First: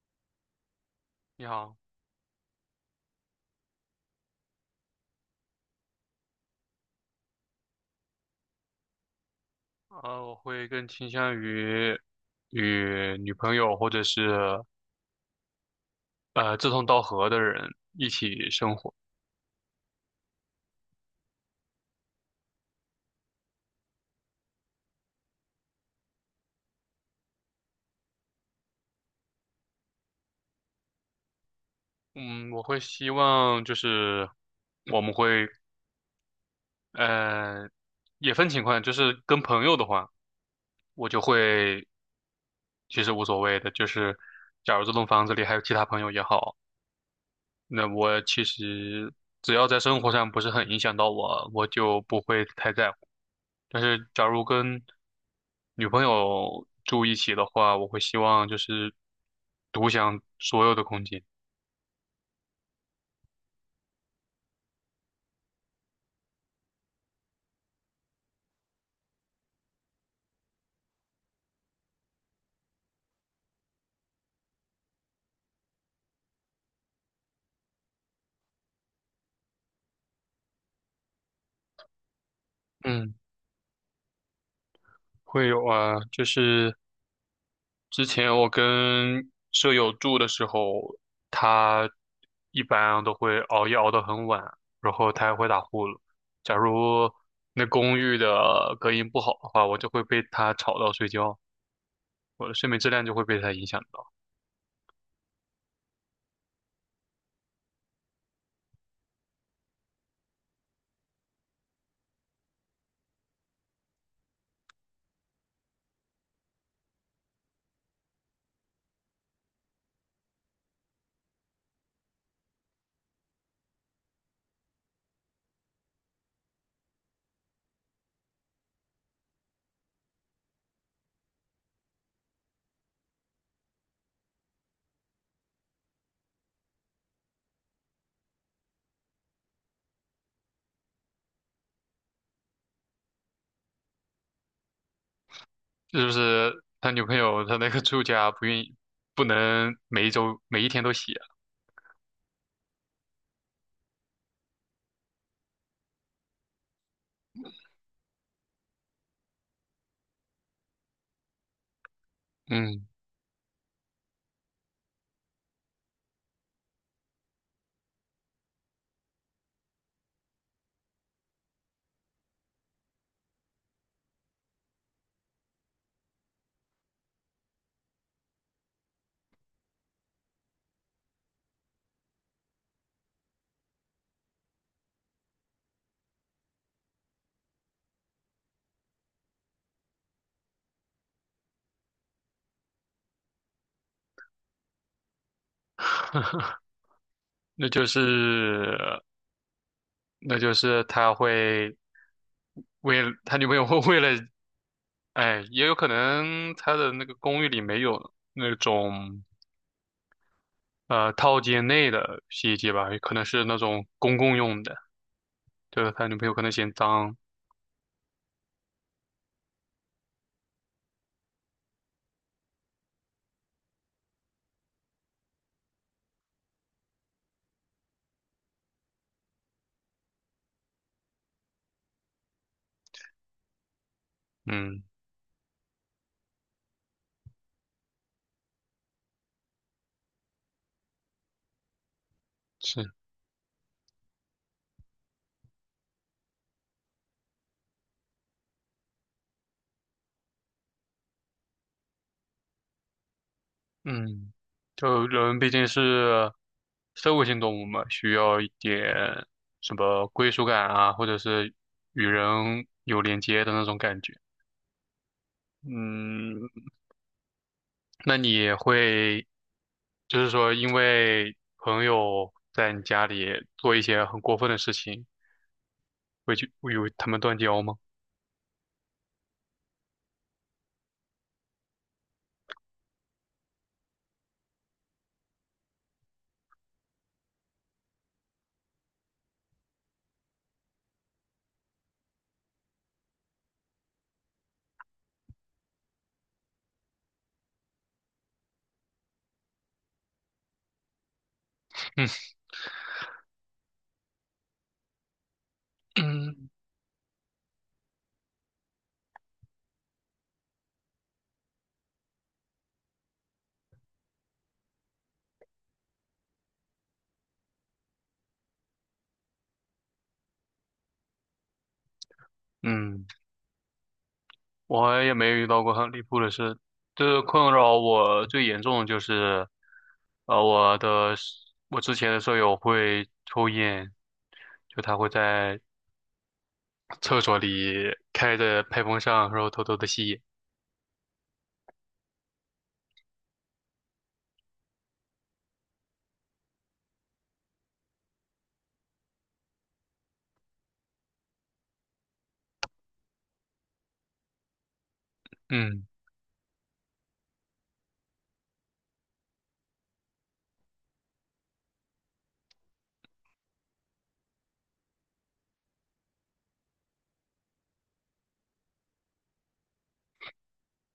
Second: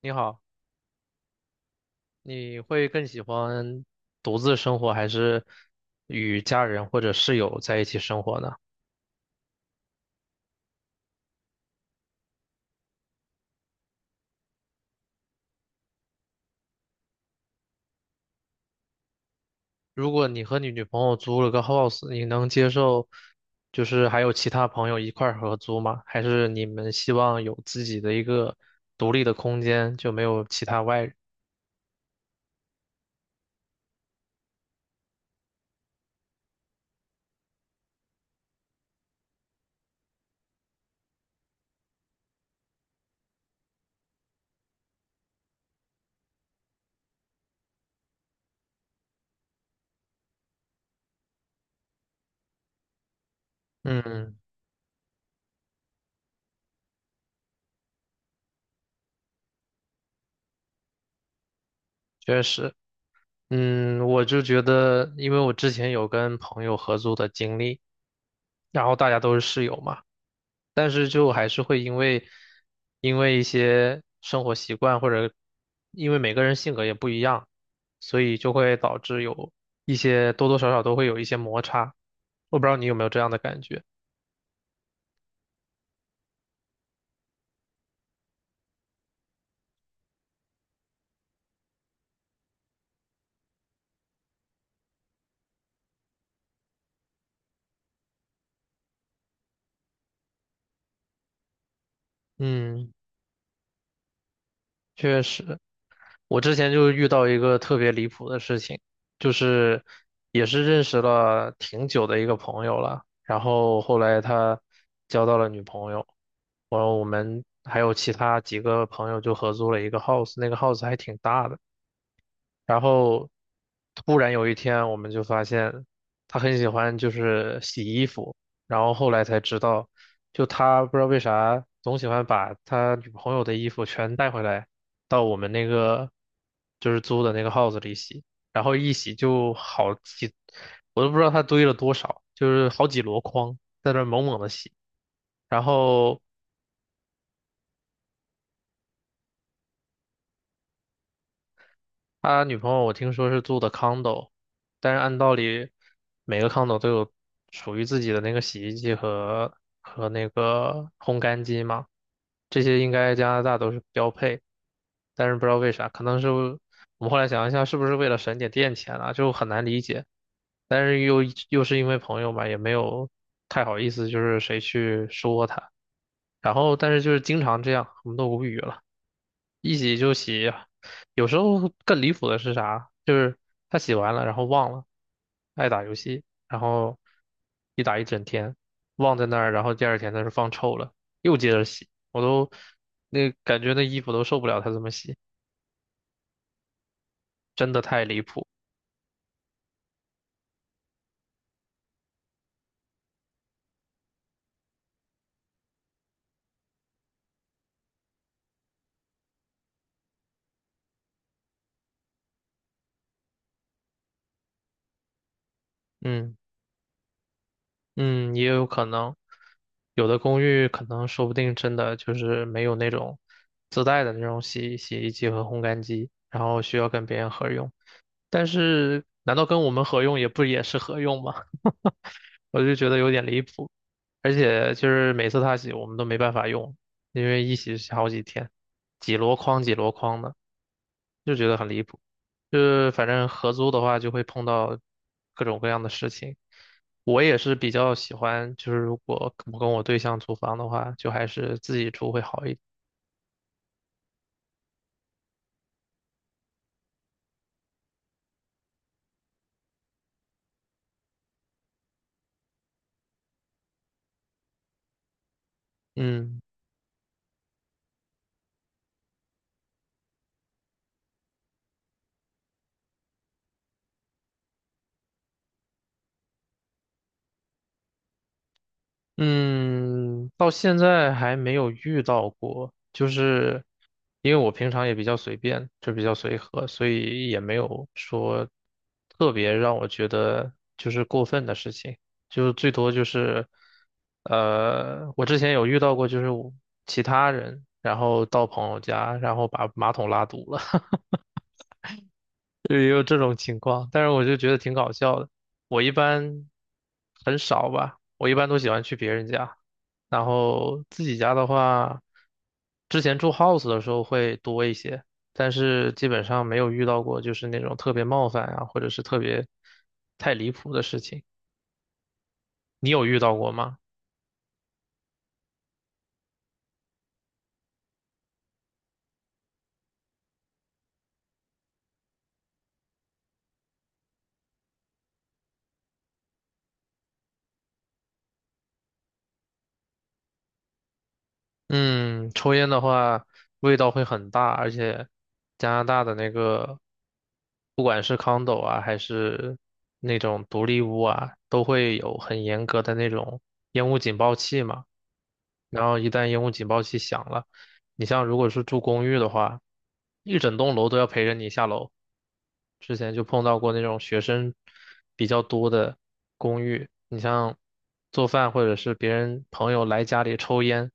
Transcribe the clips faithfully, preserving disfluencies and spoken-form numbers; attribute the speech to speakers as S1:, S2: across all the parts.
S1: 你好，
S2: 你好，
S1: 你会更喜欢独自生活还是与家人或者室友在一起生活呢？
S2: 呃，我会更倾向于与女朋友或者是呃志同道合的人一起生活。
S1: 如果你和你女朋友租了个 house，你能接受就是还有其他朋友一块儿合租吗？还是你们希望有自己的一个独立的空间，就没有其他外人？
S2: 嗯，我会希望就是我们会呃也分情况，就是跟朋友的话，我就会其实无所谓的，就是假如这栋房子里还有其他朋友也好，那我其实只要在生活上不是很影响到我，我就不会太在乎。但是假
S1: 嗯，
S2: 如跟女朋友住一起的话，我会希望就是独享所有的空间。
S1: 确实，嗯，我就觉得，因为我之前有跟朋友合租的经历，然后大家都是室友嘛。但是就还是会因为因为一些生活习惯或者因为每个人性格也不一样，所以就会导致有一些多多少少都会有一些摩擦。我不知道你有没有
S2: 嗯，
S1: 这样的感觉？
S2: 会有啊，就是之前我跟舍友住的时候，他一般都会熬夜熬到很晚，然后他还会打呼噜。假如那公寓的隔音不好的话，我就会被他吵到睡觉，我的睡眠质
S1: 嗯，
S2: 量就会被他影响到。
S1: 确实。我之前就遇到一个特别离谱的事情，就是也是认识了挺久的一个朋友了，然后后来他交到了女朋友，然后我们还有其他几个朋友就合租了一个 house，那个 house 还挺大的。然后突然有一天，我们就发现他很喜欢就是洗衣服，然后后来才知道，就他不知道为啥总喜欢把他女朋友的衣服全带回来到我们那个就是租的那个 house 里洗，然后一洗就好几，我都不知道他堆了多少，就是好几箩筐在那儿猛猛的洗，然
S2: 是不
S1: 后。
S2: 是他女朋友他那个住家不愿意，不能每一周每一天都洗啊
S1: 他女朋友我听说是住的 condo，但是按道理每个 condo 都有属于自己的那个洗衣机和和那个烘干机嘛，这些
S2: 嗯，
S1: 应该加拿大都是标配，但是不知道为啥，可能是我们后来想一下，是不是为了省点电钱啊，就很难理解，但是又又是因为朋友嘛，也没有太好意思，就是谁去说他，然后但是就是经常这样，我们都无语了。一洗就洗，有时候更离谱的是啥？就是他洗完了，然后忘了，爱打游戏，然后一打一整天，忘在那儿，然后第二天他是放臭了，又接着洗，我都那感觉那衣服都受不了他这么洗，
S2: 那
S1: 真的
S2: 就
S1: 太离谱。
S2: 是那就是他会为了他女朋友会为了，哎，也有可能他的那个公寓里没有那种呃套间内的洗衣机吧，也可能是那种公共用的，就是他女朋友
S1: 嗯
S2: 可能嫌脏，
S1: 嗯，也有可能，有的公寓可能说不定真的就是没有那种自带的那种洗洗衣机和烘干机，然后需要跟别人合用。但是难道跟我们合用也不也是合用吗？我就觉得有点离谱，而且
S2: 嗯，
S1: 就是每次他洗我们都没办法用，因为一洗是好几天，几箩筐几箩筐的，就觉得很离谱。就是
S2: 是。
S1: 反正合租的话就会碰到各种各样的事情。我也是比较喜欢，就是如果我跟我对象租房的话，就还是自己住会好一点。
S2: 嗯，就人毕竟是社会性动物嘛，需要一点什么归属感啊，或者是与人有连接的那种感觉。
S1: 嗯。
S2: 嗯，那你会就是说，因为朋友在你家里做一些很过分的事情，会去会与他们断交吗？
S1: 嗯，到现在还没有遇到过，就是因为我平常也比较随便，就比较随和，所以也没有说特别让我觉得就是过分的事情，就是最多就是，呃，我之前有遇到过，就是我其他人，然后到朋友家，然后把马桶拉堵了。也有这种情况，但是我就觉得挺搞笑的。我一般
S2: 嗯
S1: 很少吧，我一般都喜欢去别人家，然后自己家的话，之前住 house 的时候会多一些，但是基本上没有遇到过就是那种特别冒犯啊，或者是特别太离谱的事情。你有
S2: 嗯。
S1: 遇到过吗？
S2: 我也没遇到过很离谱的事，就是困扰我最严重的就是，呃，我的室我之前的舍友会抽烟，就他会在 厕所里开着排风扇，然后偷偷的吸烟。
S1: 嗯，抽烟的话味道会很大，而且加拿大的那个，不管是 condo 啊，还是那种独立屋啊，都会有很严格的那种烟雾警报器嘛。然
S2: 嗯，
S1: 后一旦烟雾警报器响了，你像如果是住公寓的话，一整栋楼都要陪着你下楼。之前就碰到过那种学生比较多的公寓，你像做饭或者是别人朋友来家里抽烟，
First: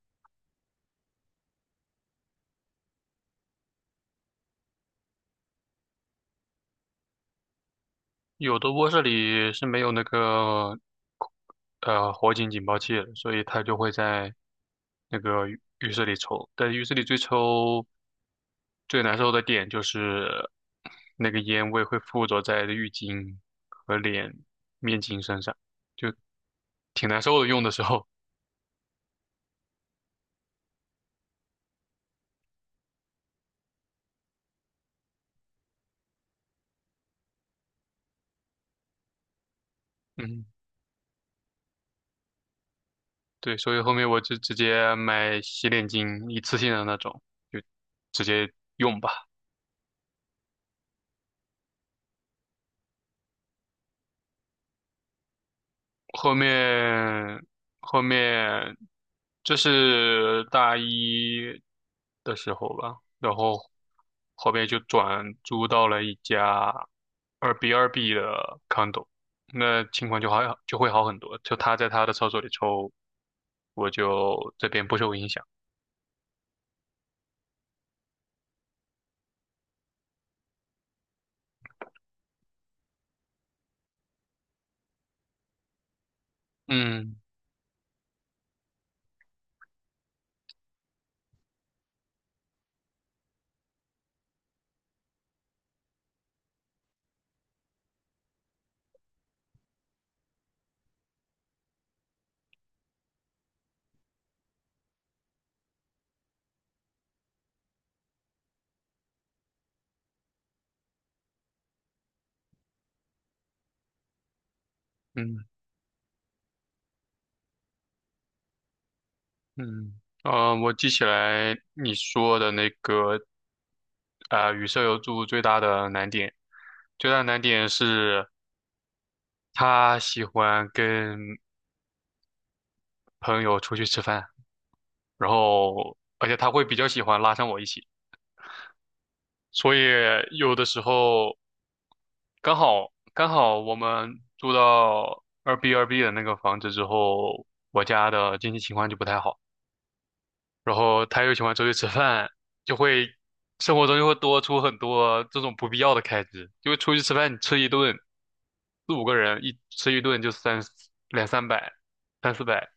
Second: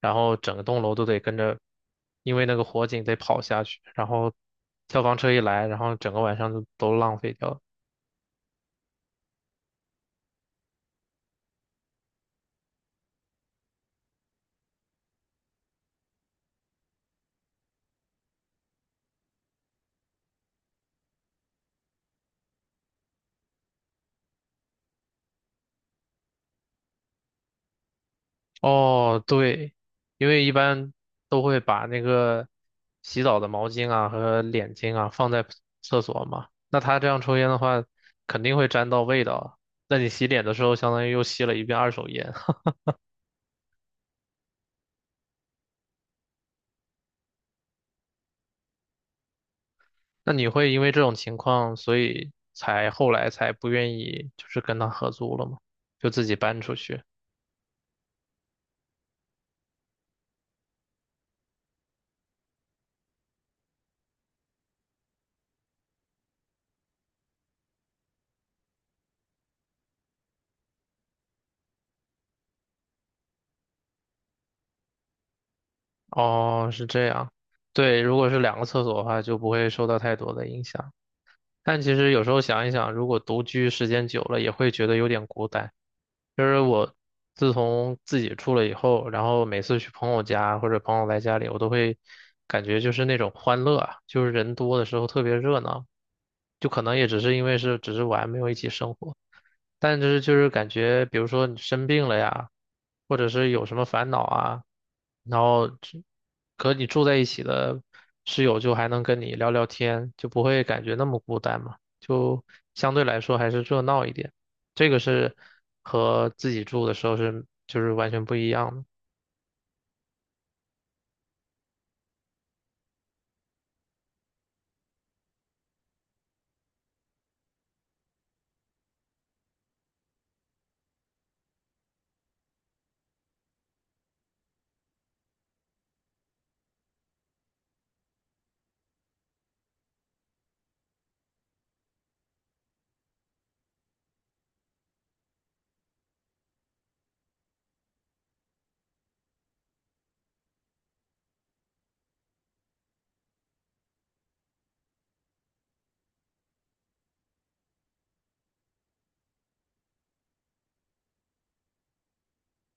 S1: 然后整栋楼都得跟着，因为那个火警得跑下去，然后消防车一来，然后整个晚上就都浪费掉了。
S2: 有的卧室里是没有那个呃火警警报器了所以它就会在那个浴浴室里抽。但浴室里最抽最难受的点就是那个烟味会附着在浴巾和脸面巾身上，就挺难受的。用的时候，
S1: 哦，对，因为一般都会把那个洗澡的毛巾啊和脸巾啊放在厕所嘛，那他这样抽烟的话，肯定会沾到味道。那你洗脸
S2: 嗯，
S1: 的时候，相当于又吸了一遍二手烟。
S2: 对，所以后面我就直接买洗脸巾，一次性的那种，就直接用吧。
S1: 那你会因为这种情况，所以才后来才不愿意就是跟他合租了吗？就自
S2: 后
S1: 己搬出去。
S2: 面后面这是大一的时候吧，然后后面就转租到了一家二 B 二 B 的 condo，那情况就好就会好很多，就他在他的厕所里抽，我就这边不受影响。
S1: 哦，是这样。对，如果是两个厕所的话，就不会受到太多的影响。但其实有时候想一想，如果独居时间久了，也会觉得有点孤单。就是我
S2: 嗯
S1: 自从自己住了以后，然后每次去朋友家或者朋友来家里，我都会感觉就是那种欢乐啊，就是人多的时候特别热闹，就可能也只是因为是只是玩，没有一起生活。但就是就是感觉，比如说你生病了呀，或者是有什么烦恼啊，然后只和你住在一起的室友就还能跟你聊聊天，就不会感觉那么孤单嘛，就相对来说还是热闹一点。这个是
S2: 嗯
S1: 和自己住的时候是就是完全不一样的。
S2: 嗯，呃，我记起来你说的那个，啊、与舍友住最大的难点，最大的难点是。他喜欢跟朋友出去吃饭，然后而且他会比较喜欢拉上我一起，所以有的时候刚好刚好我们住到二 B 二 B 的那个房子之后，我家的经济情况就不太好，然后他又喜欢出去吃饭，就会生活中就会多出很多这种不必要的开支，因为出去吃饭你吃一顿四五个人一吃一顿就三两三百三四百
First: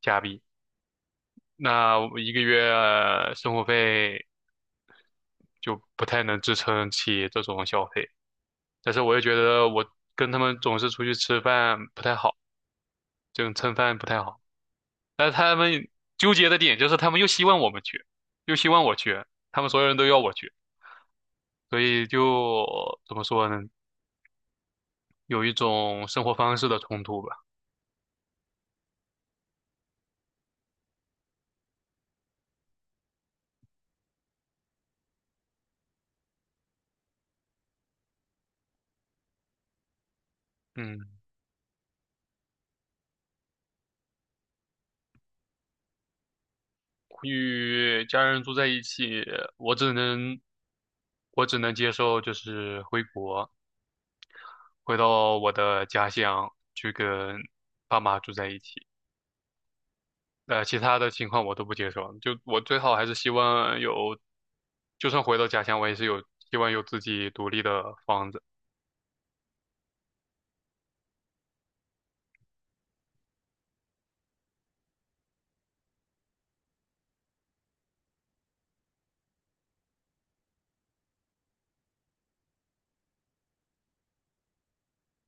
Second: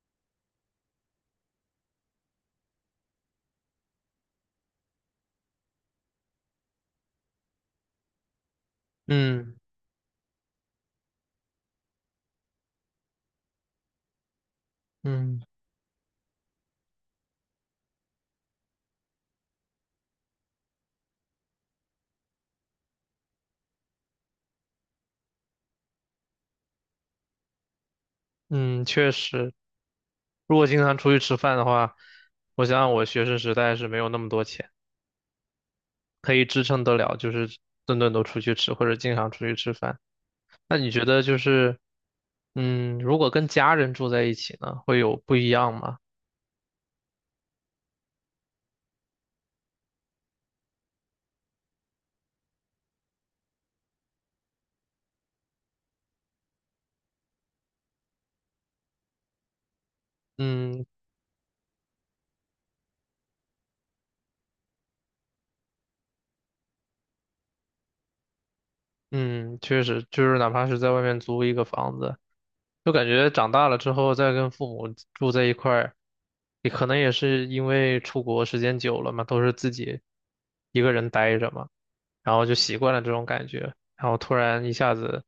S2: 加币。那我一个月呃生活费就不太能支撑起这种消费。但是我又觉
S1: 嗯
S2: 得我跟他们总是出去吃饭不太好，这种蹭饭不太好。但是
S1: 嗯
S2: 他们纠结的点就是他们又希望我们去，又希望我去，他们所有人都要我去，所以就怎么说呢，有一种生活方式的冲突吧。
S1: 嗯，确实，如果经常出去吃饭的话，我想想我学生时代是没有那么多钱。可以支撑得了，就是顿顿都出去吃，或者经常出去吃饭。那你觉
S2: 嗯，
S1: 得就是，嗯，如果跟家人住在一起呢，会有不一样吗？
S2: 与家人住在一起，我只能我只能接受就是回国。回到我的家乡去跟爸妈住在一起。呃，其
S1: 嗯
S2: 他的情况我都不接受，就我最好还是希望有，就算回到家乡，我也是有希望有自己独立的房子。
S1: 嗯，确实，就是哪怕是在外面租一个房子，就感觉长大了之后再跟父母住在一块儿，也可能也是因为出国时间久了嘛，都是自己一个人待着嘛。然后就习惯了这种感觉，然后突然一下子，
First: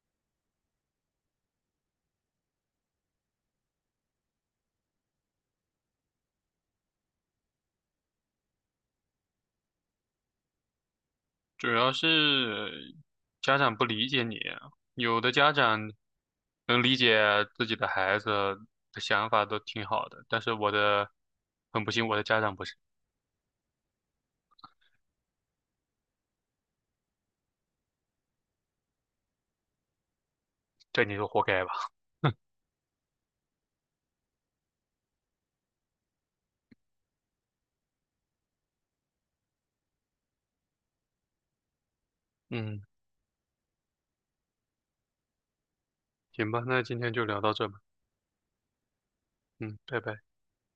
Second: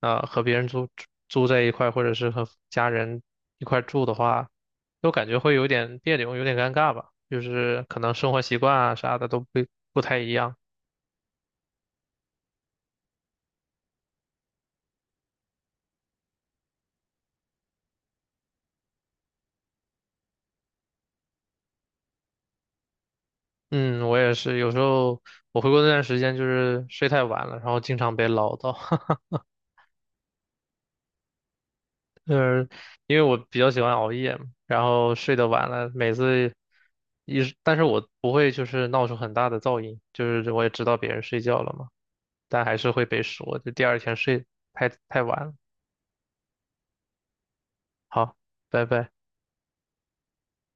S1: 呃，和别人住住在一块，或者是和家人一块住的话，就感觉会有点别扭，有点尴尬吧，就是可能生活习惯啊啥的都不不太一样。
S2: 主要是家长不理解你，有的家长能理解自己的孩子的想法都挺好的，但是我的很不幸，我的家长不是，
S1: 嗯，我也是，有时候我回国那段时间就是睡太晚了，然后经常被唠叨，
S2: 这你就活该吧。
S1: 就是因为我比较喜欢熬夜嘛，然后睡得晚了，每次一，但是我不会就是闹出很大的噪音，就是我也知道别人睡觉了嘛。但还
S2: 嗯，
S1: 是会被说，就第二天睡太太晚了。
S2: 行吧，那今天就聊到这吧。
S1: 好，拜拜。
S2: 嗯，拜拜。